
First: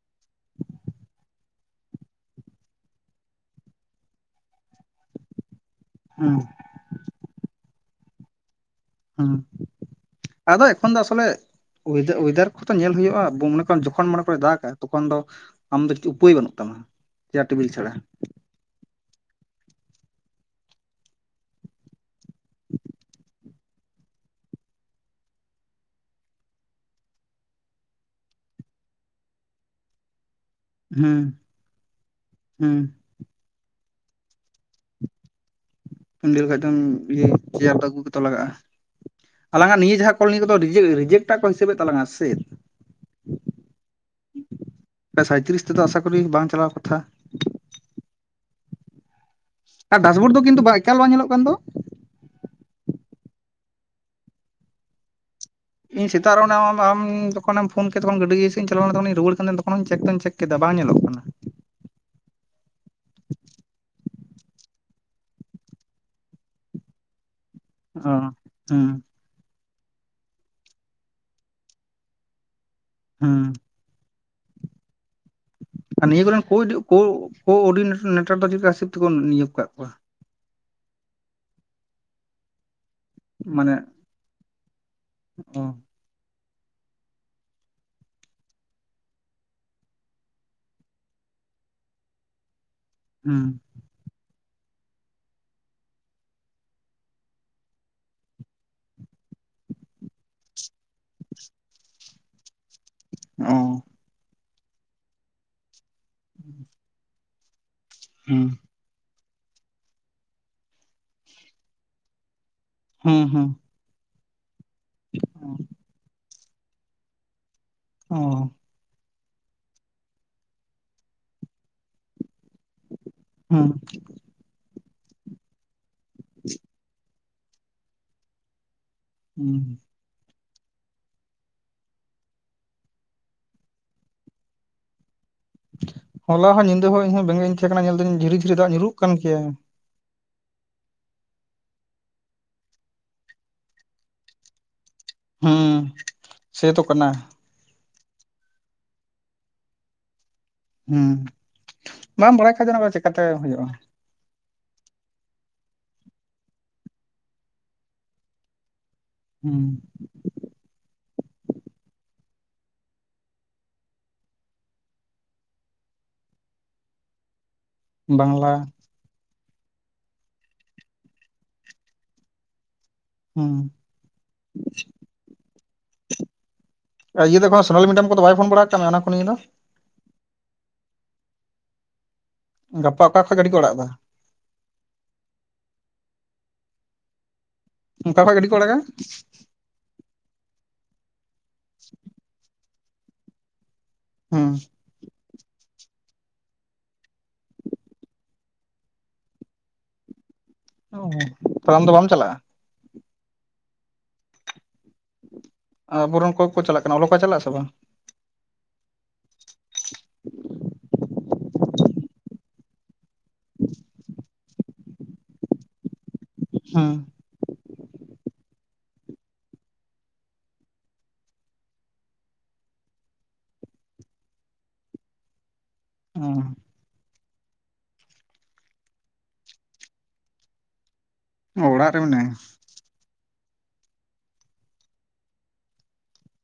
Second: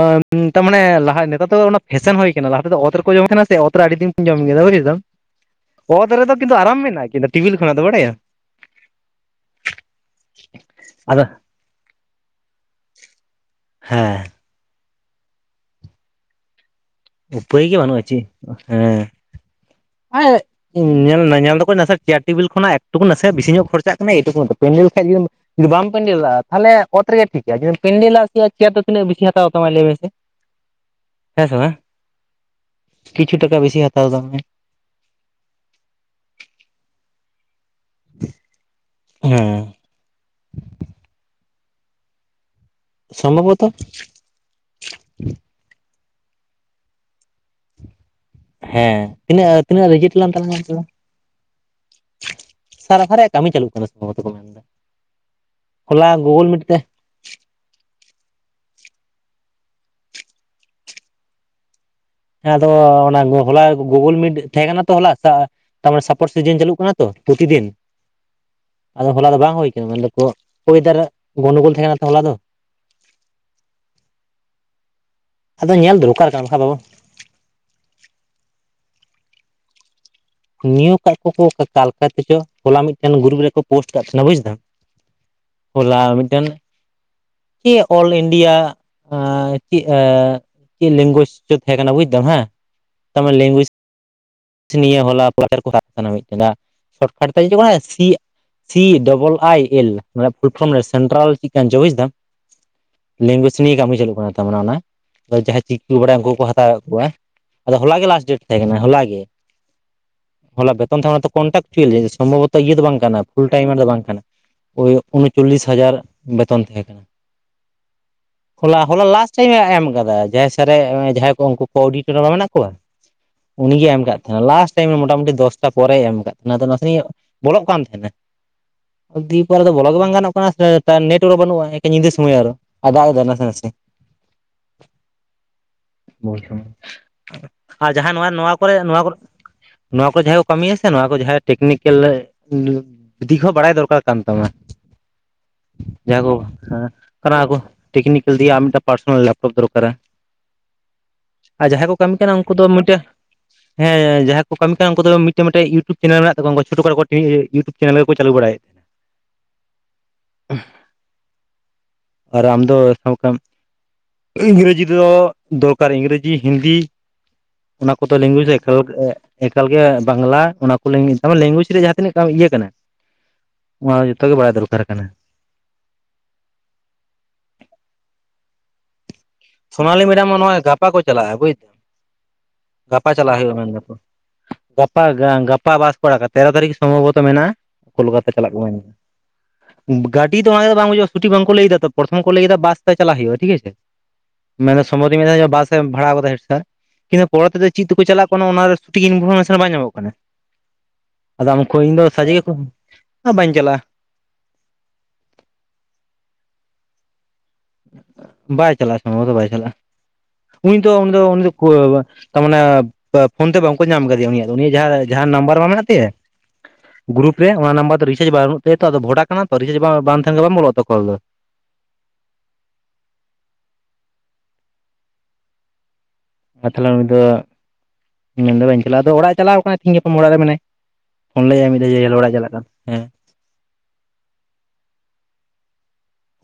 ᱱᱮᱛᱟᱨ ᱢᱟᱱᱮ ᱞᱟᱦᱟ ᱱᱮᱛᱟᱨ ᱫᱚ ᱚᱱᱟ ᱯᱷᱮᱥᱮᱱ ᱦᱩᱭ ᱠᱟᱱᱟ ᱞᱟᱦᱟ ᱛᱮᱫᱚ ᱚᱛ ᱨᱮᱠᱚ ᱡᱚᱢ ᱛᱟᱦᱮᱱᱟ ᱥᱮ ᱚᱛ ᱨᱮ ᱟᱹᱰᱤ ᱫᱤᱱ ᱠᱚ ᱡᱚᱢ ᱠᱮᱫᱟ ᱵᱩᱡ ᱮᱫᱟ ᱾ ᱚᱛ ᱦᱩᱸ ᱨᱮᱫᱚ ᱠᱤᱱᱛᱩ ᱟᱨᱟᱢ ᱢᱮᱱᱟᱜᱼᱟ ᱠᱤᱱᱛᱩ ᱴᱤᱵᱤᱞ ᱠᱷᱚᱱᱟᱜ ᱫᱚ ᱵᱟᱲᱟᱭᱟᱢ ᱾ ᱦᱩᱸ ᱟᱫᱚ ᱮᱠᱷᱚᱱ ᱫᱚ ᱟᱫᱚ ᱟᱥᱟᱞᱮ ᱚᱭᱮᱫᱟᱨ ᱠᱚᱦᱚ ᱛᱚ ᱧᱮᱞ ᱦᱩᱭᱩᱜᱼᱟ ᱡᱚᱠᱷᱚᱱ ᱦᱮᱸ ᱢᱚᱱᱮᱠᱚᱨᱮ ᱫᱟᱜᱟᱭ ᱛᱚᱠᱷᱚᱱ ᱫᱚ ᱟᱢ ᱫᱚ ᱪᱮ ᱩᱯᱟᱹᱭ ᱵᱟᱹᱱᱩᱜ ᱛᱟᱢᱟ ᱾ ᱩᱯᱟᱹᱭ ᱜᱮ ᱵᱟᱹᱱᱩᱜ ᱪᱮ ᱦᱮᱸ [unintelligible] ᱧᱮᱞᱢᱮ ᱧᱮᱞ ᱫᱟᱠᱚ ᱱᱟᱥᱮ ᱪᱮᱭᱟᱨ ᱴᱮᱵᱤᱞ ᱠᱷᱚᱱᱟᱜ ᱮᱠᱴᱩᱠᱩ ᱱᱟᱥᱮᱭᱟᱜ ᱵᱤᱥᱤ ᱧᱚᱜ ᱠᱷᱚᱨᱪᱟᱜ ᱠᱟᱱᱟ ᱮᱴᱩ ᱯᱮᱱᱮᱞ ᱠᱷᱟᱡᱜᱮ ᱡᱩᱫᱤ ᱵᱟᱢ ᱯᱮᱱᱰᱮᱞᱟᱜᱼᱟ ᱛᱟᱦᱚᱞᱮ ᱚᱛ ᱨᱮᱜᱮ ᱴᱷᱤᱠᱟ ᱡ ᱯᱮᱱᱰᱮᱞᱟ [inaudible] ᱪᱮᱭᱟᱨ ᱫᱚ ᱛᱤᱱᱟᱹᱜ ᱵᱤᱥᱤ ᱦᱟᱛᱟᱣ ᱛᱟᱢᱟ ᱞᱟᱹᱭ ᱢᱮᱥᱮ [inaudible] ᱦᱮᱸ ᱥᱮ ᱵᱟᱝ ᱦᱩᱸ ᱠᱤᱪᱷᱩ ᱴᱟᱠᱟ ᱵᱮᱥᱤᱭ ᱦᱟᱛᱟᱣ ᱫᱟ ᱩᱱᱤ᱾ ᱯᱮᱱᱰᱮᱞ ᱠᱷᱡ ᱫᱚᱢ ᱤᱭ ᱪᱮᱭᱟᱨ ᱫᱚ ᱟᱹᱜᱩᱛ ᱞᱟᱜᱟᱜᱼᱟ ᱦᱮᱸ ᱟᱞᱟᱝᱟᱜ ᱱᱤᱭᱟᱹ ᱡᱟᱦᱟᱸ ᱱᱤᱭᱟᱹ ᱠᱚᱫᱚ [unintelligible] ᱠᱚ ᱦᱤᱥᱟᱹᱵᱮᱫ ᱛᱟᱞᱟᱝᱼᱟ ᱥᱮᱼᱼ ᱥᱚᱢᱵᱷᱚᱵᱚᱛᱚ ᱥᱟᱭᱛᱨᱤᱥ ᱛᱮᱫᱚ ᱟᱥᱟ ᱠᱚᱤ ᱵᱟᱝ ᱪᱟᱞᱟᱣ ᱠᱟᱛᱷᱟ ᱾ ᱦᱮᱸ ᱛᱤᱱᱟᱹᱜ ᱛᱤᱱᱟᱹᱜ ᱟᱨ ᱨᱤᱡᱮᱠᱴ ᱞᱮ ᱰᱟᱥᱵᱳᱨᱰ ᱫᱚ ᱛᱟᱞᱟᱝ ᱠᱤᱱᱛᱩ ᱮᱱᱛᱮ ᱮᱠᱟᱞ ᱵᱟᱝ ᱧᱮᱞᱚᱜ ᱠᱟᱱ ᱫᱚ ᱥᱟᱨᱟᱵᱷᱟᱨ ᱨᱮᱭᱟᱜ ᱠᱟᱹᱢᱤ ᱪᱟᱹᱞᱩᱜ ᱠᱟᱱᱟ ᱥᱚᱢᱵᱷᱵᱚᱛ ᱠᱚ ᱢᱮᱱᱫᱟ ᱾ ᱤᱧ ᱥᱤᱛ ᱨᱮ [unintelligible] ᱟᱢ ᱛᱚᱠᱷᱱᱮᱢ ᱯᱷᱳ ᱠᱮᱫᱟ ᱛᱠᱷᱚᱱ ᱜᱟᱹᱰᱤᱭᱟᱹᱥᱮᱫ ᱤᱧ ᱪᱟᱞᱟᱣ ᱞᱮᱱᱟ ᱛᱚᱠᱷᱱᱤ ᱨᱩᱣᱟᱹᱲ ᱠᱟᱱᱟ ᱛᱚᱠᱷᱚᱱ ᱦᱚᱝ ᱪᱮᱠ ᱫᱚ ᱪᱮᱠ ᱠᱮᱫᱟ ᱵᱟᱝ ᱧᱮᱞᱚᱜ ᱠᱟᱱᱟ ᱾ ᱦᱮᱸ ᱟᱫᱚ ᱚᱱᱟ ᱦᱚᱞᱟ ᱜᱩᱜᱩᱞ ᱢᱤᱴ ᱛᱟᱦᱮᱸ ᱠᱟᱱᱟ ᱛᱚ ᱦᱚᱞᱟ ᱥᱟ ᱛᱟᱨᱢᱟᱱᱮ ᱥᱟᱯᱮᱨ ᱥᱤᱡᱤᱱ ᱪᱟᱞᱩᱜ ᱠᱟᱱᱟ ᱛᱚ ᱯᱨᱚᱛᱤᱫᱤᱱ ᱚ ᱦᱩᱸ ᱟᱫᱚ ᱦᱚᱞᱟ ᱫᱚ ᱵᱟᱝ ᱦᱩᱭ ᱠᱟᱱᱟ ᱢᱮᱱᱫᱟᱠᱚ ᱚᱭᱮᱨᱟᱫ ᱜᱚᱱᱰᱩᱜᱳᱞ ᱛᱟᱦᱮᱸᱠᱟᱱᱟ ᱛᱚ ᱦᱚᱞᱟ ᱫᱚ ᱦᱩᱸ ᱟᱫᱚ ᱧᱮᱞ ᱟᱨ ᱫᱚᱨᱠᱟᱨ ᱠᱟᱱᱟ ᱱᱤᱭᱟᱹᱠᱚᱨᱮᱱ ᱵᱟᱠᱷᱟᱱ ᱵᱟᱵᱚ ᱠᱳ-ᱠᱳ ᱠᱳ ᱚᱰᱤᱱᱮᱴᱚᱨ ᱫᱚ ᱪᱮᱫ ᱠᱟ ᱦᱤᱥᱟᱹᱵ ᱛᱮᱠᱚ ᱱᱤᱭᱳᱜ ᱟᱠᱟᱫ ᱠᱚᱣᱟ ᱾ ᱱᱤᱭᱳᱜ ᱠᱟᱜ ᱠᱚᱣᱟ ᱚᱠᱟ ᱞᱟᱛᱮᱪᱚ ᱦᱚᱞᱟ ᱢᱤᱫᱴᱮᱱ ᱜᱨᱩᱯ ᱨᱮᱠᱚ ᱯᱳᱥᱴ ᱠᱟᱜ ᱛᱟᱦᱮᱱᱟ ᱵᱩᱡᱽᱫᱟᱢ ᱾ ᱚᱸ ᱦᱚᱞᱟ ᱢᱤᱫᱴᱮᱱ ᱪᱮᱫ ᱚᱞ ᱤᱱᱰᱤᱭᱟ ᱮᱸ ᱪᱮᱫ ᱮᱸ ᱪᱮᱫ ᱞᱮᱝᱜᱩᱭᱮᱡ ᱪᱚ ᱛᱟᱦᱮᱸ ᱠᱟᱱᱟ ᱵᱩᱡᱫᱟᱢ ᱦᱮᱸ ᱛᱟᱨᱢᱟᱱᱮ ᱦᱩᱸ ᱞᱮᱝᱜᱩᱭᱮᱡ ᱾ ᱱᱤᱭᱟᱹ ᱦᱚᱞᱟ [inaudible] [unintelligible] ᱥᱤ ᱰᱚᱵᱚᱞ ᱟᱭ ᱮᱞ ᱯᱷᱩᱞᱯᱷᱨᱚᱢ ᱫᱚ ᱥᱮᱱᱴᱨᱟᱞ ᱪᱮᱫ ᱠᱟᱱ ᱪᱚ ᱵᱩᱡᱫᱟᱢ ᱾ ᱞᱮᱝᱜᱩᱭᱡᱽ ᱚ ᱱᱤᱭᱮ ᱠᱟᱹᱢᱤ ᱪᱟᱹᱞᱩᱜ ᱠᱟᱱᱟ ᱛᱟᱨ ᱢᱟᱱᱮ ᱚᱱᱟ ᱟᱨ ᱡᱟᱦᱟᱸᱭ ᱪᱤᱠᱤ ᱠᱚ ᱵᱟᱲᱟᱭᱟ ᱩᱱᱠᱩ ᱠᱚᱠᱚ ᱦᱟᱛᱟᱣ ᱮᱫ ᱠᱚᱣᱟ ᱾ ᱟᱫᱚ ᱦᱚᱞᱟ ᱜᱮ ᱞᱟᱥᱴ ᱰᱮᱴ ᱦᱩᱸ ᱛᱟᱦᱮᱸ ᱠᱟᱱᱟ ᱦᱚᱞᱟᱜ ᱜᱮ ᱦᱚᱞᱟ ᱵᱮᱛᱚᱱ ᱛᱟᱦᱮᱸᱱᱟ ᱛᱚ ᱠᱚᱱᱴᱟᱠᱪᱩᱭᱮᱞ ᱥᱚᱢᱵᱷᱚᱵᱚᱛᱚ ᱤᱭᱟᱹ ᱫᱚ ᱵᱟᱝ ᱠᱟᱱᱟ ᱦᱩᱸ ᱯᱷᱩᱞ ᱦᱩᱸ ᱴᱟᱭᱢᱟᱨ ᱫᱚ ᱵᱟᱝ ᱠᱟᱱᱟ ᱳ ᱩᱱᱚᱪᱚᱞᱞᱤᱥ ᱦᱟᱡᱟᱨ ᱵᱮᱛᱚᱱ ᱛᱟᱦᱮᱸ ᱠᱟᱱᱟ ᱾ ᱚ ᱦᱚᱞᱟ ᱦᱚᱞᱟ ᱞᱟᱥᱴ ᱴᱟᱭᱤᱢᱮ ᱮᱢ ᱟᱠᱟᱫᱟ ᱡᱟᱦᱟᱸᱭ ᱥᱟᱨ ᱮ ᱡᱟᱦᱟᱸᱭ ᱠᱚ ᱩᱱᱠᱩ ᱠᱚ ᱚᱰᱤᱴᱳᱨᱤᱢᱟ ᱢᱮᱱᱟ [unintelligible] ᱦᱩᱸ ᱩᱱᱤᱜᱮ ᱮᱢ ᱠᱟᱜ ᱛᱟᱦᱮᱱᱟ ᱞᱟᱥᱴ ᱴᱟᱭᱤᱢ ᱨᱮ ᱢᱚᱴᱟᱢᱩᱴᱤ ᱫᱚᱥᱴᱟ ᱯᱚᱨᱮᱭ ᱮᱢ ᱠᱟᱜ ᱛᱟᱦᱮᱱᱟ ᱟᱫᱚ ᱱᱟᱥᱮ ᱵᱚᱞᱚᱜ ᱠᱟᱱ ᱛᱟᱦᱮᱱᱟ ᱫᱤ ᱯᱟᱨᱮ ᱦᱩᱸ ᱟᱫᱚ ᱵᱚᱞᱚ ᱜᱮ ᱵᱟᱝ ᱜᱟᱱᱚᱜ ᱠᱟᱱᱟ ᱱᱮᱴᱚᱣᱟᱨᱠ ᱵᱟᱹᱱᱩᱜᱼᱟ ᱾ ᱧᱤᱫᱟᱹ ᱥᱚᱢᱚᱭ ᱟᱨᱚ ᱦᱚᱸ ᱫᱟᱜ ᱮᱫᱟᱭ ᱱᱟᱥᱮ ᱱᱟᱥᱮ ᱦᱚᱞᱟ ᱦᱚᱸ [unintelligible] ᱧᱤᱫᱟᱹ ᱦᱚᱸ ᱤᱧᱦᱚᱸ ᱵᱮᱸᱜᱮᱫ ᱤᱧ ᱛᱟᱦᱮᱸ ᱠᱟᱱᱟ ᱟᱨ ᱧᱮᱞ ᱡᱟᱦᱟᱸ ᱫᱟᱹᱧ ᱱᱚᱣᱟ ᱡᱷᱤᱨᱤ ᱱᱚᱣᱟ ᱡᱷᱤᱨᱤ ᱫᱟᱜ ᱠᱚᱨᱮ ᱧᱩᱨᱩᱜ ᱱᱚᱣᱟ ᱠᱟᱱ ᱠᱚᱨᱮ ᱜᱮᱭᱟ ᱱᱚᱣᱟ ᱠᱚ ᱡᱟᱦᱟᱸᱭ ᱠᱚ ᱠᱟᱹᱢᱤᱭᱟ ᱥᱮ ᱱᱚᱣᱟ ᱠᱚ ᱡᱟᱦᱟᱸ ᱴᱮᱠᱱᱤᱠᱮᱞ ᱫᱤᱠ ᱦᱚᱸ ᱵᱟᱲᱟᱭ ᱫᱚᱨᱠᱟᱨ ᱠᱟᱱ ᱛᱟᱢᱟ ᱦᱩᱸ ᱥᱮᱛᱚ ᱠᱟᱱᱟ ᱾ ᱚᱱᱟ ᱠᱚ ᱴᱮᱠᱱᱤᱠᱮᱞ ᱫᱤᱭᱮ ᱟᱨ ᱯᱟᱨᱥᱚᱱᱟᱞ ᱞᱮᱯᱴᱚᱯ ᱫᱚᱨᱠᱟᱨᱟ ᱾ ᱦᱩᱸ ᱟᱨ ᱡᱟᱦᱟᱸᱭ ᱠᱚ ᱠᱟᱹᱢᱤ ᱵᱟᱢ ᱠᱟᱱᱟ ᱩᱱᱠᱩ ᱵᱟᱲᱟᱭ ᱫᱚ ᱠᱷᱟᱡ ᱚᱱᱟ ᱢᱤᱫᱴᱮᱱ ᱪᱮᱠᱟᱛᱮ ᱦᱩᱭᱩᱜᱼᱟ ᱦᱮᱸ ᱡᱟᱦᱟᱸ ᱠᱚ ᱠᱚ ᱠᱟᱹᱢᱤ ᱠᱟᱱᱟ ᱩᱱᱠᱩ ᱫᱚ ᱢᱤᱫᱴᱮᱱ ᱢᱤᱫᱴᱮᱱ ᱤᱭᱩᱴᱩᱵ ᱪᱮᱱᱮᱞ ᱢᱮᱱᱟᱜ ᱛᱟᱠᱚᱣᱟ ᱪᱷᱴᱳ ᱠᱷᱟᱴᱚ ᱤᱭᱩᱴᱩᱵ ᱪᱮᱱᱮᱞ ᱜᱮᱠᱚ ᱪᱟᱹᱞᱩ ᱵᱟᱲᱟᱭᱮᱫᱟ ᱾ ᱦᱩᱸ [unintelligible] ᱟᱨ ᱟᱢ ᱫᱚ ᱚᱠᱟ ᱞᱮᱠᱟᱢ - ᱤᱝᱨᱮᱡᱤ ᱫᱚ ᱫᱚᱨᱠᱟᱨ ᱤᱝᱨᱮᱡᱤ ᱦᱤᱱᱫᱤ ᱚᱱᱟ ᱠᱚᱫᱚ ᱞᱮᱝᱜᱩᱭᱮᱡ ᱵᱟᱝᱞᱟ ᱮᱠᱷᱮᱞ ᱮᱠᱟᱞ ᱜᱮ ᱵᱟᱝᱞᱟ ᱚᱱᱟ ᱠᱚ ᱞᱮᱝᱜᱩᱭᱮᱡ ᱨᱮᱭᱟᱜ ᱡᱟᱦᱟᱸ ᱛᱤᱱᱟᱹᱜ ᱤᱭᱟᱹ ᱠᱟᱱᱟ ᱦᱩᱸ ᱚᱱᱟ ᱡᱚᱛᱚ ᱜᱮ ᱵᱟᱲᱟᱭ ᱫᱚᱨᱠᱟᱨ ᱠᱟᱱᱟ ᱟᱨ ᱤᱭᱟᱹ ᱫᱚᱠᱷᱟᱡ ᱥᱳᱱᱟᱞᱤ ᱢᱤᱰᱟᱢ ᱠᱚᱫᱚ ᱵᱟᱭ ᱯᱷᱳᱱ ᱵᱟᱲᱟ ᱠᱟᱜ ᱢᱮᱭᱟ ᱚᱱᱟ ᱠᱚ ᱱᱤᱭᱮ ᱫᱚ ᱥᱳᱱᱟᱞᱤ ᱢᱮᱰᱟᱢ ᱱᱚᱜᱼᱚᱭ ᱜᱟᱯᱟ ᱠᱚ ᱪᱟᱞᱟᱜᱼᱟ ᱵᱩᱡ ᱫᱟᱢ ᱜᱟᱯᱟ ᱚᱠᱟ ᱪᱟᱞᱟᱜ ᱠᱷᱚᱡ ᱜᱟᱹᱰᱤ ᱦᱩᱭᱩᱜᱼᱟ ᱟᱲᱟᱜ ᱢᱮᱱᱫᱟ ᱮᱫᱟ ᱠᱚ ᱜᱟᱯᱟ ᱜᱟᱯᱟ ᱵᱟᱥ ᱠᱚ ᱟᱨᱟᱜᱟ ᱛᱮᱨᱚ ᱛᱟᱹᱨᱤᱠᱷ ᱥᱚᱢᱵᱷᱚᱵᱚᱛᱚ ᱢᱮᱱᱟᱜᱼᱟ ᱚᱠᱟ ᱠᱳᱞᱠᱟᱛᱟ ᱠᱷᱚᱡ ᱜᱟᱹᱰᱤ ᱪᱟᱞᱟᱜ ᱠᱚ ᱟᱲᱟᱜᱟ [unintelligible] ᱜᱟᱹᱰᱤ ᱫᱚ ᱵᱟᱝ ᱵᱩᱡᱼᱟ ᱥᱩᱴᱷᱤᱠ ᱵᱟᱝᱠᱚ ᱞᱟᱹᱭ ᱫᱟ ᱛᱚ ᱯᱨᱚᱛᱷᱚᱢ ᱠᱚ ᱞᱟᱹᱭᱮᱫᱟ ᱵᱟᱥ ᱪᱟᱞᱟᱜ ᱦᱩᱭᱩᱜᱼᱟ ᱴᱷᱤᱠ ᱟᱪᱷᱮ ᱦᱩᱸ [unintelligible] ᱵᱟᱥ ᱮ ᱵᱷᱟᱲᱟ ᱟᱠᱟᱫᱟ ᱦᱮᱰ ᱥᱟᱨ ᱠᱤᱱᱛᱩ ᱯᱚᱨᱮ ᱛᱮᱫᱚ ᱪᱮᱫ ᱛᱮᱠᱚ ᱪᱟᱞᱟᱜ ᱠᱚᱱᱚ ᱚᱱᱟ ᱨᱮ ᱥᱚᱴᱷᱤᱠ ᱤᱱᱯᱷᱚᱨᱢᱮᱥᱚᱱ ᱵᱟᱝ ᱧᱟᱢᱚᱜ ᱠᱟᱱᱟ ᱚ ᱟᱫᱚ ᱩᱱᱠᱩ ᱛᱟᱦᱚᱞᱮ ᱟᱢ ᱤᱧ ᱫᱚ ᱵᱟᱢ ᱥᱟᱡᱮ ᱪᱟᱞᱟᱜᱼᱟ ᱜᱮᱠᱚ ᱵᱟᱹᱧ ᱪᱟᱞᱟᱜᱼᱟ ᱟᱵᱚ ᱨᱮᱱ ᱚᱠᱚᱭ ᱠᱚ ᱪᱟᱞᱟᱜ ᱠᱟᱱᱟ ᱚᱞᱠᱟᱭ ᱪᱟᱞᱟᱜ ᱟᱥᱮ ᱵᱟᱝ ᱵᱟᱭ ᱪᱟᱞᱟᱜᱼᱟ ᱥᱚᱢᱵᱷᱚᱵᱚᱛᱚ ᱵᱟᱭ ᱪᱟᱞᱟᱜᱼᱟ ᱩᱱᱤ ᱫᱚ ᱩᱱᱤ ᱫᱚ ᱩᱱᱤ ᱫᱚ ᱛᱟᱨᱢᱟᱱᱮ ᱯᱷᱳᱱ ᱛᱮ ᱵᱟᱝᱠᱚ ᱧᱟᱢ ᱟᱠᱟᱫᱮᱭᱟ ᱩᱱᱤᱭᱟᱜ ᱫᱚ ᱡᱟᱦᱟᱸ ᱱᱟᱢᱵᱟᱨ ᱵᱟᱝ ᱢᱮᱱᱟᱜ ᱛᱟᱭᱟ ᱦᱩᱸ ᱜᱩᱨᱩᱯ ᱨᱮ ᱚᱱᱟ ᱱᱟᱢᱵᱟᱨ ᱫᱚ ᱨᱤᱪᱟᱨᱡᱽ ᱵᱟᱹᱱᱩᱜ ᱛᱟᱭᱟ ᱛᱚ ᱟᱫᱚ ᱵᱷᱚᱰᱟ ᱠᱟᱱᱟ ᱛᱚ ᱨᱤᱪᱡᱽ ᱵᱟᱝ ᱛᱟᱦᱮᱱ ᱵᱟᱝ ᱵᱚᱞᱚᱜᱼᱟ ᱛᱚ ᱠᱚᱞ ᱫᱚ ᱚ ᱟᱨ ᱛᱟᱦᱚᱞᱮ ᱩᱱᱤ ᱫᱚ ᱢᱮᱱᱫᱟ ᱵᱟᱹᱧ ᱪᱟᱞᱟᱜᱼᱟ ᱟᱫᱚ ᱚᱲᱟᱜ ᱮ ᱪᱟᱞᱟᱣ ᱠᱟᱱᱟ ᱛᱮᱦᱮᱤᱧ ᱜᱟᱯᱟ ᱚᱲᱟᱜ ᱨᱮ ᱢᱮᱱᱟᱭ ᱯᱷᱳᱱ ᱞᱤᱜ ᱟᱭ ᱢᱤᱫ ᱫᱷᱟᱣ ᱨᱮ ᱡᱮ ᱢᱮᱱᱟᱭᱟ ᱚᱲᱟᱜ ᱮ ᱪᱟᱞᱟᱜ ᱠᱟᱱ ᱦᱮᱸ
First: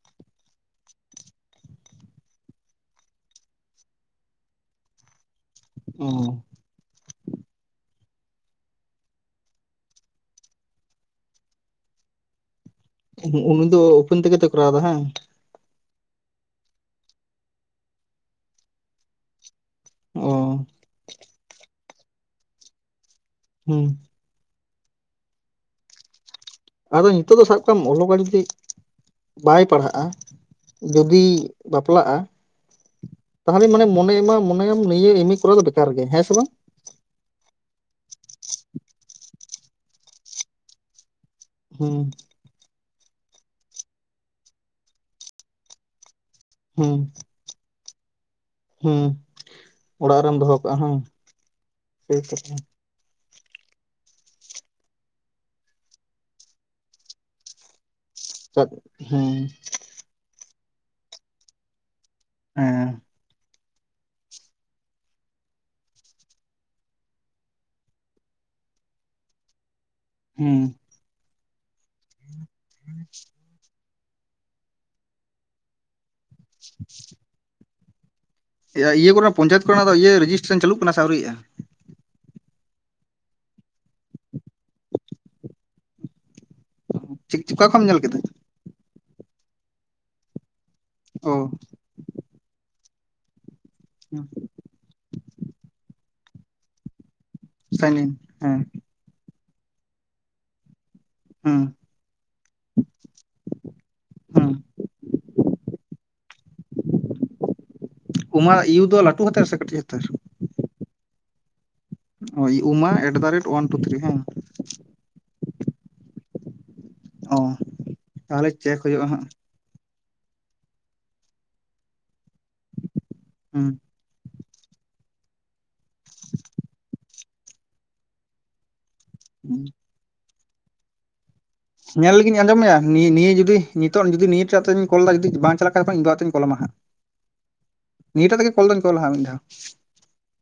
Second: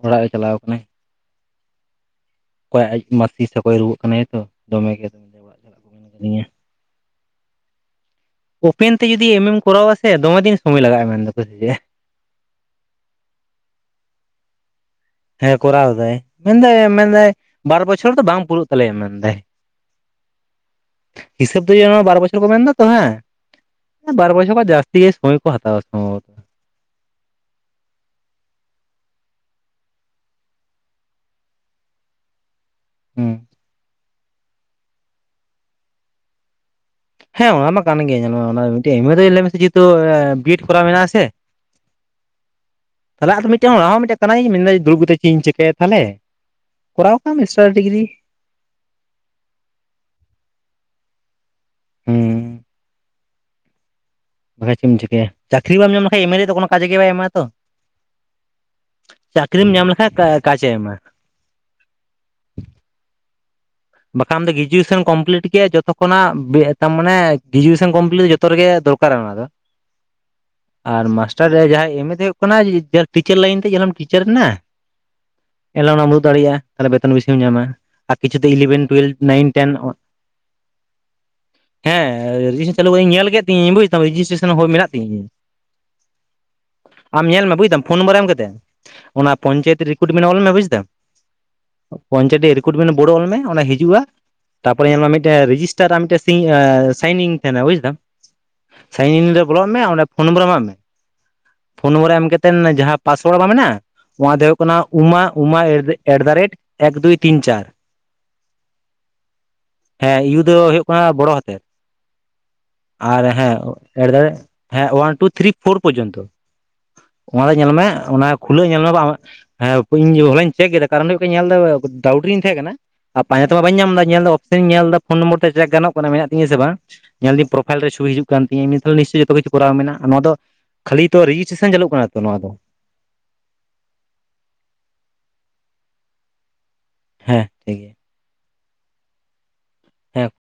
ᱚᱲᱟᱜ ᱮ ᱪᱟᱞᱟᱣ ᱠᱟᱱᱟᱭ ᱚᱠᱚᱭ ᱟᱡ ᱢᱟᱥᱤ ᱥᱮ ᱚᱠᱚᱭ ᱨᱩᱣᱟᱹᱜ ᱠᱟᱱᱟᱭ ᱛᱚ ᱫᱚᱢᱮᱜᱮ ᱫᱚ ᱚ ᱦᱚ ᱳᱯᱮᱱ ᱛᱮ ᱡᱩᱫᱤ ᱮᱢᱮᱢ ᱠᱚᱨᱟᱣᱟ ᱥᱮ ᱫᱚᱢᱮ ᱫᱤᱱ ᱥᱚᱢᱚᱭ ᱞᱟᱜᱟᱜᱼᱟ ᱢᱮᱱ ᱫᱟᱠ ᱥᱮ ᱪᱮᱫ ᱩᱱᱤ ᱫᱚ ᱳᱯᱮᱱ ᱛᱮᱜᱮ ᱛᱚᱭ ᱠᱚᱨᱟᱣ ᱮᱫᱟ ᱦᱟᱸ ᱦᱮᱸ ᱠᱚᱨᱟᱣ ᱫᱟᱭ ᱢᱮᱱᱫᱟᱭ ᱢᱮᱱᱫᱟᱭ ᱵᱟᱨ ᱵᱚᱪᱷᱚᱨ ᱫᱚ ᱵᱟᱝ ᱯᱩᱨᱟᱹᱜ ᱛᱟᱞᱮᱭᱟ ᱢᱮᱱᱫᱟᱭ ᱚ ᱦᱤᱥᱟᱹᱵ ᱫᱚ ᱤᱭᱟᱹ ᱵᱟᱨ ᱵᱚᱪᱷᱚᱨ ᱠᱚ ᱢᱮᱱᱫᱟᱛᱚ ᱦᱮᱸ ᱦᱩᱸ ᱵᱟᱨ ᱵᱚᱪᱷᱚᱨ ᱠᱷᱚᱱ ᱡᱟᱥᱛᱤ ᱜᱮ ᱥᱚᱢᱚᱭ ᱠᱚ ᱦᱟᱛᱟᱣᱟ ᱥᱚᱢᱵᱷᱚᱵᱚᱛᱚ ᱟᱫᱚ ᱱᱤᱛᱳᱜ ᱫᱚ ᱥᱟᱵ ᱠᱟᱜ ᱢᱮ ᱚᱞᱚᱜᱟᱲ ᱡᱩᱫᱤ ᱵᱟᱭ ᱯᱟᱲᱦᱟᱜᱼᱟ ᱡᱩᱫᱤᱭ ᱵᱟᱯᱞᱟᱜᱼᱟ ᱦᱩᱸ ᱛᱟᱦᱚᱞᱮ ᱢᱟᱱᱮ ᱢᱚᱱᱮᱭ ᱢᱚᱱᱮᱭᱟᱢ ᱱᱤᱭᱟᱹ ᱮᱢᱮ ᱠᱚᱨᱟᱣ ᱫᱚ ᱵᱮᱠᱟᱨ ᱜᱮ ᱦᱮᱸ ᱥᱮ ᱵᱟᱝ ᱦᱮᱸ ᱚᱱᱟ ᱢᱟ ᱠᱟᱱ ᱜᱮ ᱧᱮᱞᱢᱮ ᱚᱱᱟ ᱢᱤᱫᱴᱮᱡ ᱮᱢ ᱮ ᱫᱚ ᱞᱟᱹᱭ ᱢᱮᱥᱮ ᱡᱮᱦᱮᱛᱩ ᱵᱤᱮᱰ ᱠᱚᱨᱟᱣ ᱢᱮᱱᱟᱜᱼᱟ ᱥᱮ ᱦᱩᱸ ᱛᱟᱦᱚᱞᱮ ᱢᱤᱫᱴᱮᱡ ᱚᱱᱟ ᱦᱚᱸ ᱢᱤᱫᱴᱮᱡ ᱠᱟᱱᱟᱭ ᱢᱮᱱᱫᱟ ᱫᱩᱲᱩᱵ ᱠᱟᱛᱮ ᱪᱮᱫ ᱤᱧ ᱪᱤᱠᱟᱹᱭᱟ ᱛᱟᱦᱚᱞᱮ ᱦᱩᱸ ᱠᱚᱨᱟᱣ ᱠᱟᱱ ᱢᱤᱥᱴᱟᱨ ᱰᱤᱜᱽᱨᱤ ᱦᱩᱸ ᱚᱲᱟᱜ ᱨᱮᱢ ᱫᱚᱦᱚ ᱠᱟᱜᱼᱟ ᱦᱮᱸ ᱴᱦᱤᱠ ᱦᱩᱸ ᱟᱪᱷᱮ ᱵᱟᱠᱷᱟᱡ ᱪᱮ ᱮᱢ ᱪᱤᱠᱟᱹᱭᱟ ᱪᱟᱹᱠᱨᱤ ᱵᱟᱢ ᱧᱟᱢ ᱞᱮᱠᱷᱟᱱ ᱮᱢᱮ ᱫᱚ ᱠᱳᱱᱚ ᱠᱟᱡᱮ ᱜᱮ ᱵᱟᱭ ᱮᱢᱟ ᱛᱚ ᱪᱟᱜ ᱦᱮᱸ ᱪᱟᱹᱠᱨᱤᱢ ᱧᱟᱢ ᱞᱮᱠᱷᱟᱡ ᱠᱟᱡᱮ ᱮᱢᱟ ᱦᱮᱸ ᱵᱟᱠᱷᱟᱱ ᱫᱚ ᱜᱨᱮᱡᱩᱭᱮᱥᱚᱱ ᱠᱚᱢᱯᱞᱤᱴ ᱜᱮ ᱡᱚᱛᱚ ᱠᱷᱚᱱᱟᱜ ᱟᱨ ᱢᱟᱱᱮ ᱜᱨᱮᱡᱩᱭᱮᱥᱚᱱ ᱠᱚᱢᱯᱞᱤᱴ ᱡᱚᱛᱚ ᱨᱮᱜᱮ ᱫᱚᱨᱠᱟᱨ ᱚᱠᱟᱨᱮ ᱚᱱᱟ ᱫᱚ ᱦᱩᱸ ᱟᱨ ᱢᱟᱥᱴᱟᱨ ᱨᱮ ᱡᱟᱦᱟᱸᱭ ᱮᱢ ᱮ ᱦᱩᱭᱩᱜ ᱠᱟᱱᱟ ᱴᱤᱪᱟᱨ ᱞᱟᱭᱤᱱ ᱛᱮ ᱡᱮᱢ ᱴᱤᱪᱟᱨ ᱮᱱᱟ ᱮᱱᱦᱤᱞᱳᱜ ᱚᱱᱟᱢ ᱩᱫᱩᱜ ᱫᱟᱲᱭᱟᱜ ᱛᱟᱦᱚᱞᱮ ᱵᱮᱛᱚᱱ ᱵᱤᱥᱤᱢ ᱧᱟᱢᱟ ᱠᱤᱪᱷᱩ ᱫᱚ ᱤᱞᱮᱵᱷᱮᱱ ᱤᱭᱟᱹ ᱤᱭᱟᱹ ᱴᱩᱭᱮᱞᱵᱷ ᱠᱚᱨᱮ ᱱᱟᱭᱤᱱ ᱯᱚᱧᱟᱭᱮᱛ ᱴᱮᱱ ᱠᱚᱨᱮ ᱫᱚ ᱤᱭᱟᱹ ᱨᱮᱡᱤᱥᱴᱮᱥᱚᱱ ᱪᱟᱹᱞᱩᱜ ᱠᱟᱱᱟ ᱥᱮ ᱟᱹᱣᱨᱤᱜ-ᱟ ᱦᱮᱸ ᱨᱮᱡᱤᱥᱴᱮᱥᱚᱱ ᱪᱟᱹᱞᱩ ᱠᱟᱛᱮ ᱧᱮᱞ ᱠᱮᱫ ᱛᱤᱧ ᱵᱩᱡ ᱫᱟᱢ ᱨᱮᱡᱤᱥᱴᱨᱮᱥᱚᱱ ᱦᱚᱸ ᱢᱮᱱᱟᱜ ᱛᱤᱧᱟᱹ ᱟᱢ ᱪᱤᱠ ᱧᱮᱞ ᱢᱮ ᱚᱠᱟ ᱵᱩᱡᱫᱟᱢ ᱠᱷᱚᱱᱢ ᱯᱷᱳᱱ ᱧᱮᱞ ᱱᱚᱢᱵᱟᱨ ᱠᱮᱫᱟ ᱮᱢ ᱠᱟ ᱠᱟᱛᱮᱫ ᱚᱱᱟ ᱯᱚᱧᱪᱟᱭᱮᱛ ᱨᱤᱠᱨᱩᱴᱢᱮᱱᱴ ᱚᱞ ᱢᱮ ᱵᱩᱡ ᱫᱟᱢ ᱚ ᱯᱚᱧᱪᱟᱭᱮᱛ ᱨᱤᱠᱨᱩᱴ ᱢᱮᱱ ᱵᱚᱲᱚ ᱚᱞᱢᱮ ᱚᱱᱟ ᱦᱤᱡᱩᱜ-ᱟ ᱛᱟᱨᱯᱚᱨᱮ ᱧᱮᱞ ᱢᱮ ᱢᱤᱫᱴᱟᱝ ᱨᱮᱡᱤᱥᱴᱟᱨ ᱢᱤᱫᱴᱟᱝ ᱥᱟᱭᱤᱱᱤᱝ ᱛᱟᱦᱮᱱᱟ ᱵᱩᱡ ᱫᱟᱢ ᱥᱟᱭᱤᱱ ᱤᱱ ᱦᱮᱸ ᱥᱟᱭᱤᱱ ᱨᱮ ᱵᱚᱞᱚᱜ ᱢᱮ ᱚᱸᱰᱮ ᱯᱷᱳᱱ ᱱᱚᱢᱵᱚᱨ ᱮᱢᱟᱜ ᱢᱮ ᱦᱮᱸ ᱯᱷᱳᱱ ᱱᱚᱢᱵᱚᱨ ᱮᱢ ᱠᱟᱛᱮᱫ ᱡᱟᱦᱟᱸ ᱯᱟᱥᱳᱣᱟᱨᱰ ᱵᱟ ᱢᱮᱱᱟᱜ-ᱟ ᱱᱚᱣᱟ ᱫᱚ ᱦᱮᱸ ᱦᱩᱭᱩᱜ ᱠᱟᱱᱟ ᱩᱢᱟ ᱩᱢᱟ ᱮᱴᱫᱟᱨᱮᱴ ᱮᱠ ᱫᱩᱭ ᱛᱤᱱ ᱪᱟᱨ ᱩᱢᱟ ᱤᱭᱩ ᱫᱚ ᱞᱟᱹᱴᱩ ᱦᱟᱛᱮᱨ ᱥᱮ ᱠᱟᱹᱴᱤᱡ ᱦᱟᱛᱟᱨ ᱦᱮᱸ ᱤᱭᱩ ᱫᱚ ᱦᱩᱭᱩᱜ ᱠᱟᱱᱟ ᱵᱚᱲᱚ ᱦᱟᱛᱮᱨ [unintelligible] ᱩᱢᱟ ᱟᱨ ᱮᱴᱫᱟᱨᱮᱴ ᱳᱣᱟᱱ ᱦᱮᱸ ᱴᱩ ᱛᱷᱨᱤ ᱦᱮᱸ ᱮᱴᱫᱟ ᱦᱮᱸ ᱚᱣᱟᱱ ᱛᱷᱨᱤ ᱯᱷᱳᱨ ᱯᱚᱨᱡᱚᱱᱛᱚ ᱚ ᱚᱱᱟ ᱫᱚ ᱧᱮᱞ ᱢᱮ ᱚᱱᱟ ᱛᱟᱦᱚᱞᱮ ᱠᱷᱩᱞᱟᱹᱣ ᱪᱮᱠ ᱧᱮᱞ ᱢᱮ ᱦᱩᱭᱩᱜᱼᱟ ᱵᱟᱝ ᱦᱟᱸᱜ ᱦᱮᱸ ᱤᱧ ᱦᱚᱞᱟᱧ ᱪᱮᱠ ᱠᱮᱫᱟ ᱠᱟᱨᱚᱱ ᱦᱩᱭᱩᱜ ᱧᱮᱞ ᱮᱫᱟ ᱰᱟᱣᱩᱴ ᱨᱤᱧ ᱛᱟᱦᱮᱸ ᱠᱟᱱᱟ ᱟᱨ ᱯᱟᱸᱡᱟ ᱛᱮᱢᱟ ᱦᱩᱸ ᱵᱟᱹᱧ ᱧᱟᱢ ᱮᱫᱟ ᱧᱮᱞᱫᱟ ᱚᱯᱥᱮᱱᱤ ᱧᱮᱞ ᱮᱫᱟ ᱯᱷᱚᱱ ᱱᱚᱢᱵᱚᱨ ᱛᱮ ᱪᱮᱠ ᱜᱟᱱ ᱠᱟᱱᱟ ᱢᱮᱱᱟᱜ ᱛᱤᱧ ᱥᱮ ᱵᱟᱝ ᱧᱮᱞᱟᱹᱧ ᱯᱨᱳᱯᱷᱟᱭᱤᱞ ᱨᱮ ᱪᱷᱩᱵᱤ ᱦᱤᱡᱩᱜ ᱠᱟᱱᱟ ᱠᱟᱱ ᱛᱤᱧᱟᱹ ᱡᱚᱛᱚ ᱠᱤᱪᱩ ᱦᱩᱸ ᱠᱚᱨᱟᱣ ᱢᱮᱱᱟᱜ-ᱟ ᱱᱚᱣᱟ ᱫᱚ ᱠᱷᱟᱹᱞᱤ ᱛᱚ ᱨᱮᱡᱤᱥᱴᱮᱥᱚᱱ ᱧᱮᱞ ᱞᱟᱹᱜᱤᱫᱧ ᱟᱸᱡᱚᱢ ᱢᱮᱭᱟ ᱱᱤᱭᱟᱹ ᱱᱤᱭᱟᱹ ᱡᱩᱫᱤ ᱱᱤᱛᱚᱜ ᱡᱩᱫᱤ ᱱᱤᱭᱟ ᱠᱟᱛᱮ ᱠᱚᱞ ᱡᱩᱫᱤ ᱵᱟᱝ ᱪᱟᱞᱟᱜ ᱠᱷᱟᱱ ᱤᱧ ᱵᱟ ᱠᱟᱛᱮᱧ ᱠᱚᱞᱟᱢᱟ ᱦᱟᱜ ᱦᱮᱸ ᱴᱷᱤᱠ ᱜᱮᱭᱟ ᱱᱤᱭᱟᱹᱴᱟ ᱛᱮ ᱠᱚᱞᱫᱮᱱ ᱠᱚᱞ ᱦᱟᱜ ᱦᱮᱸ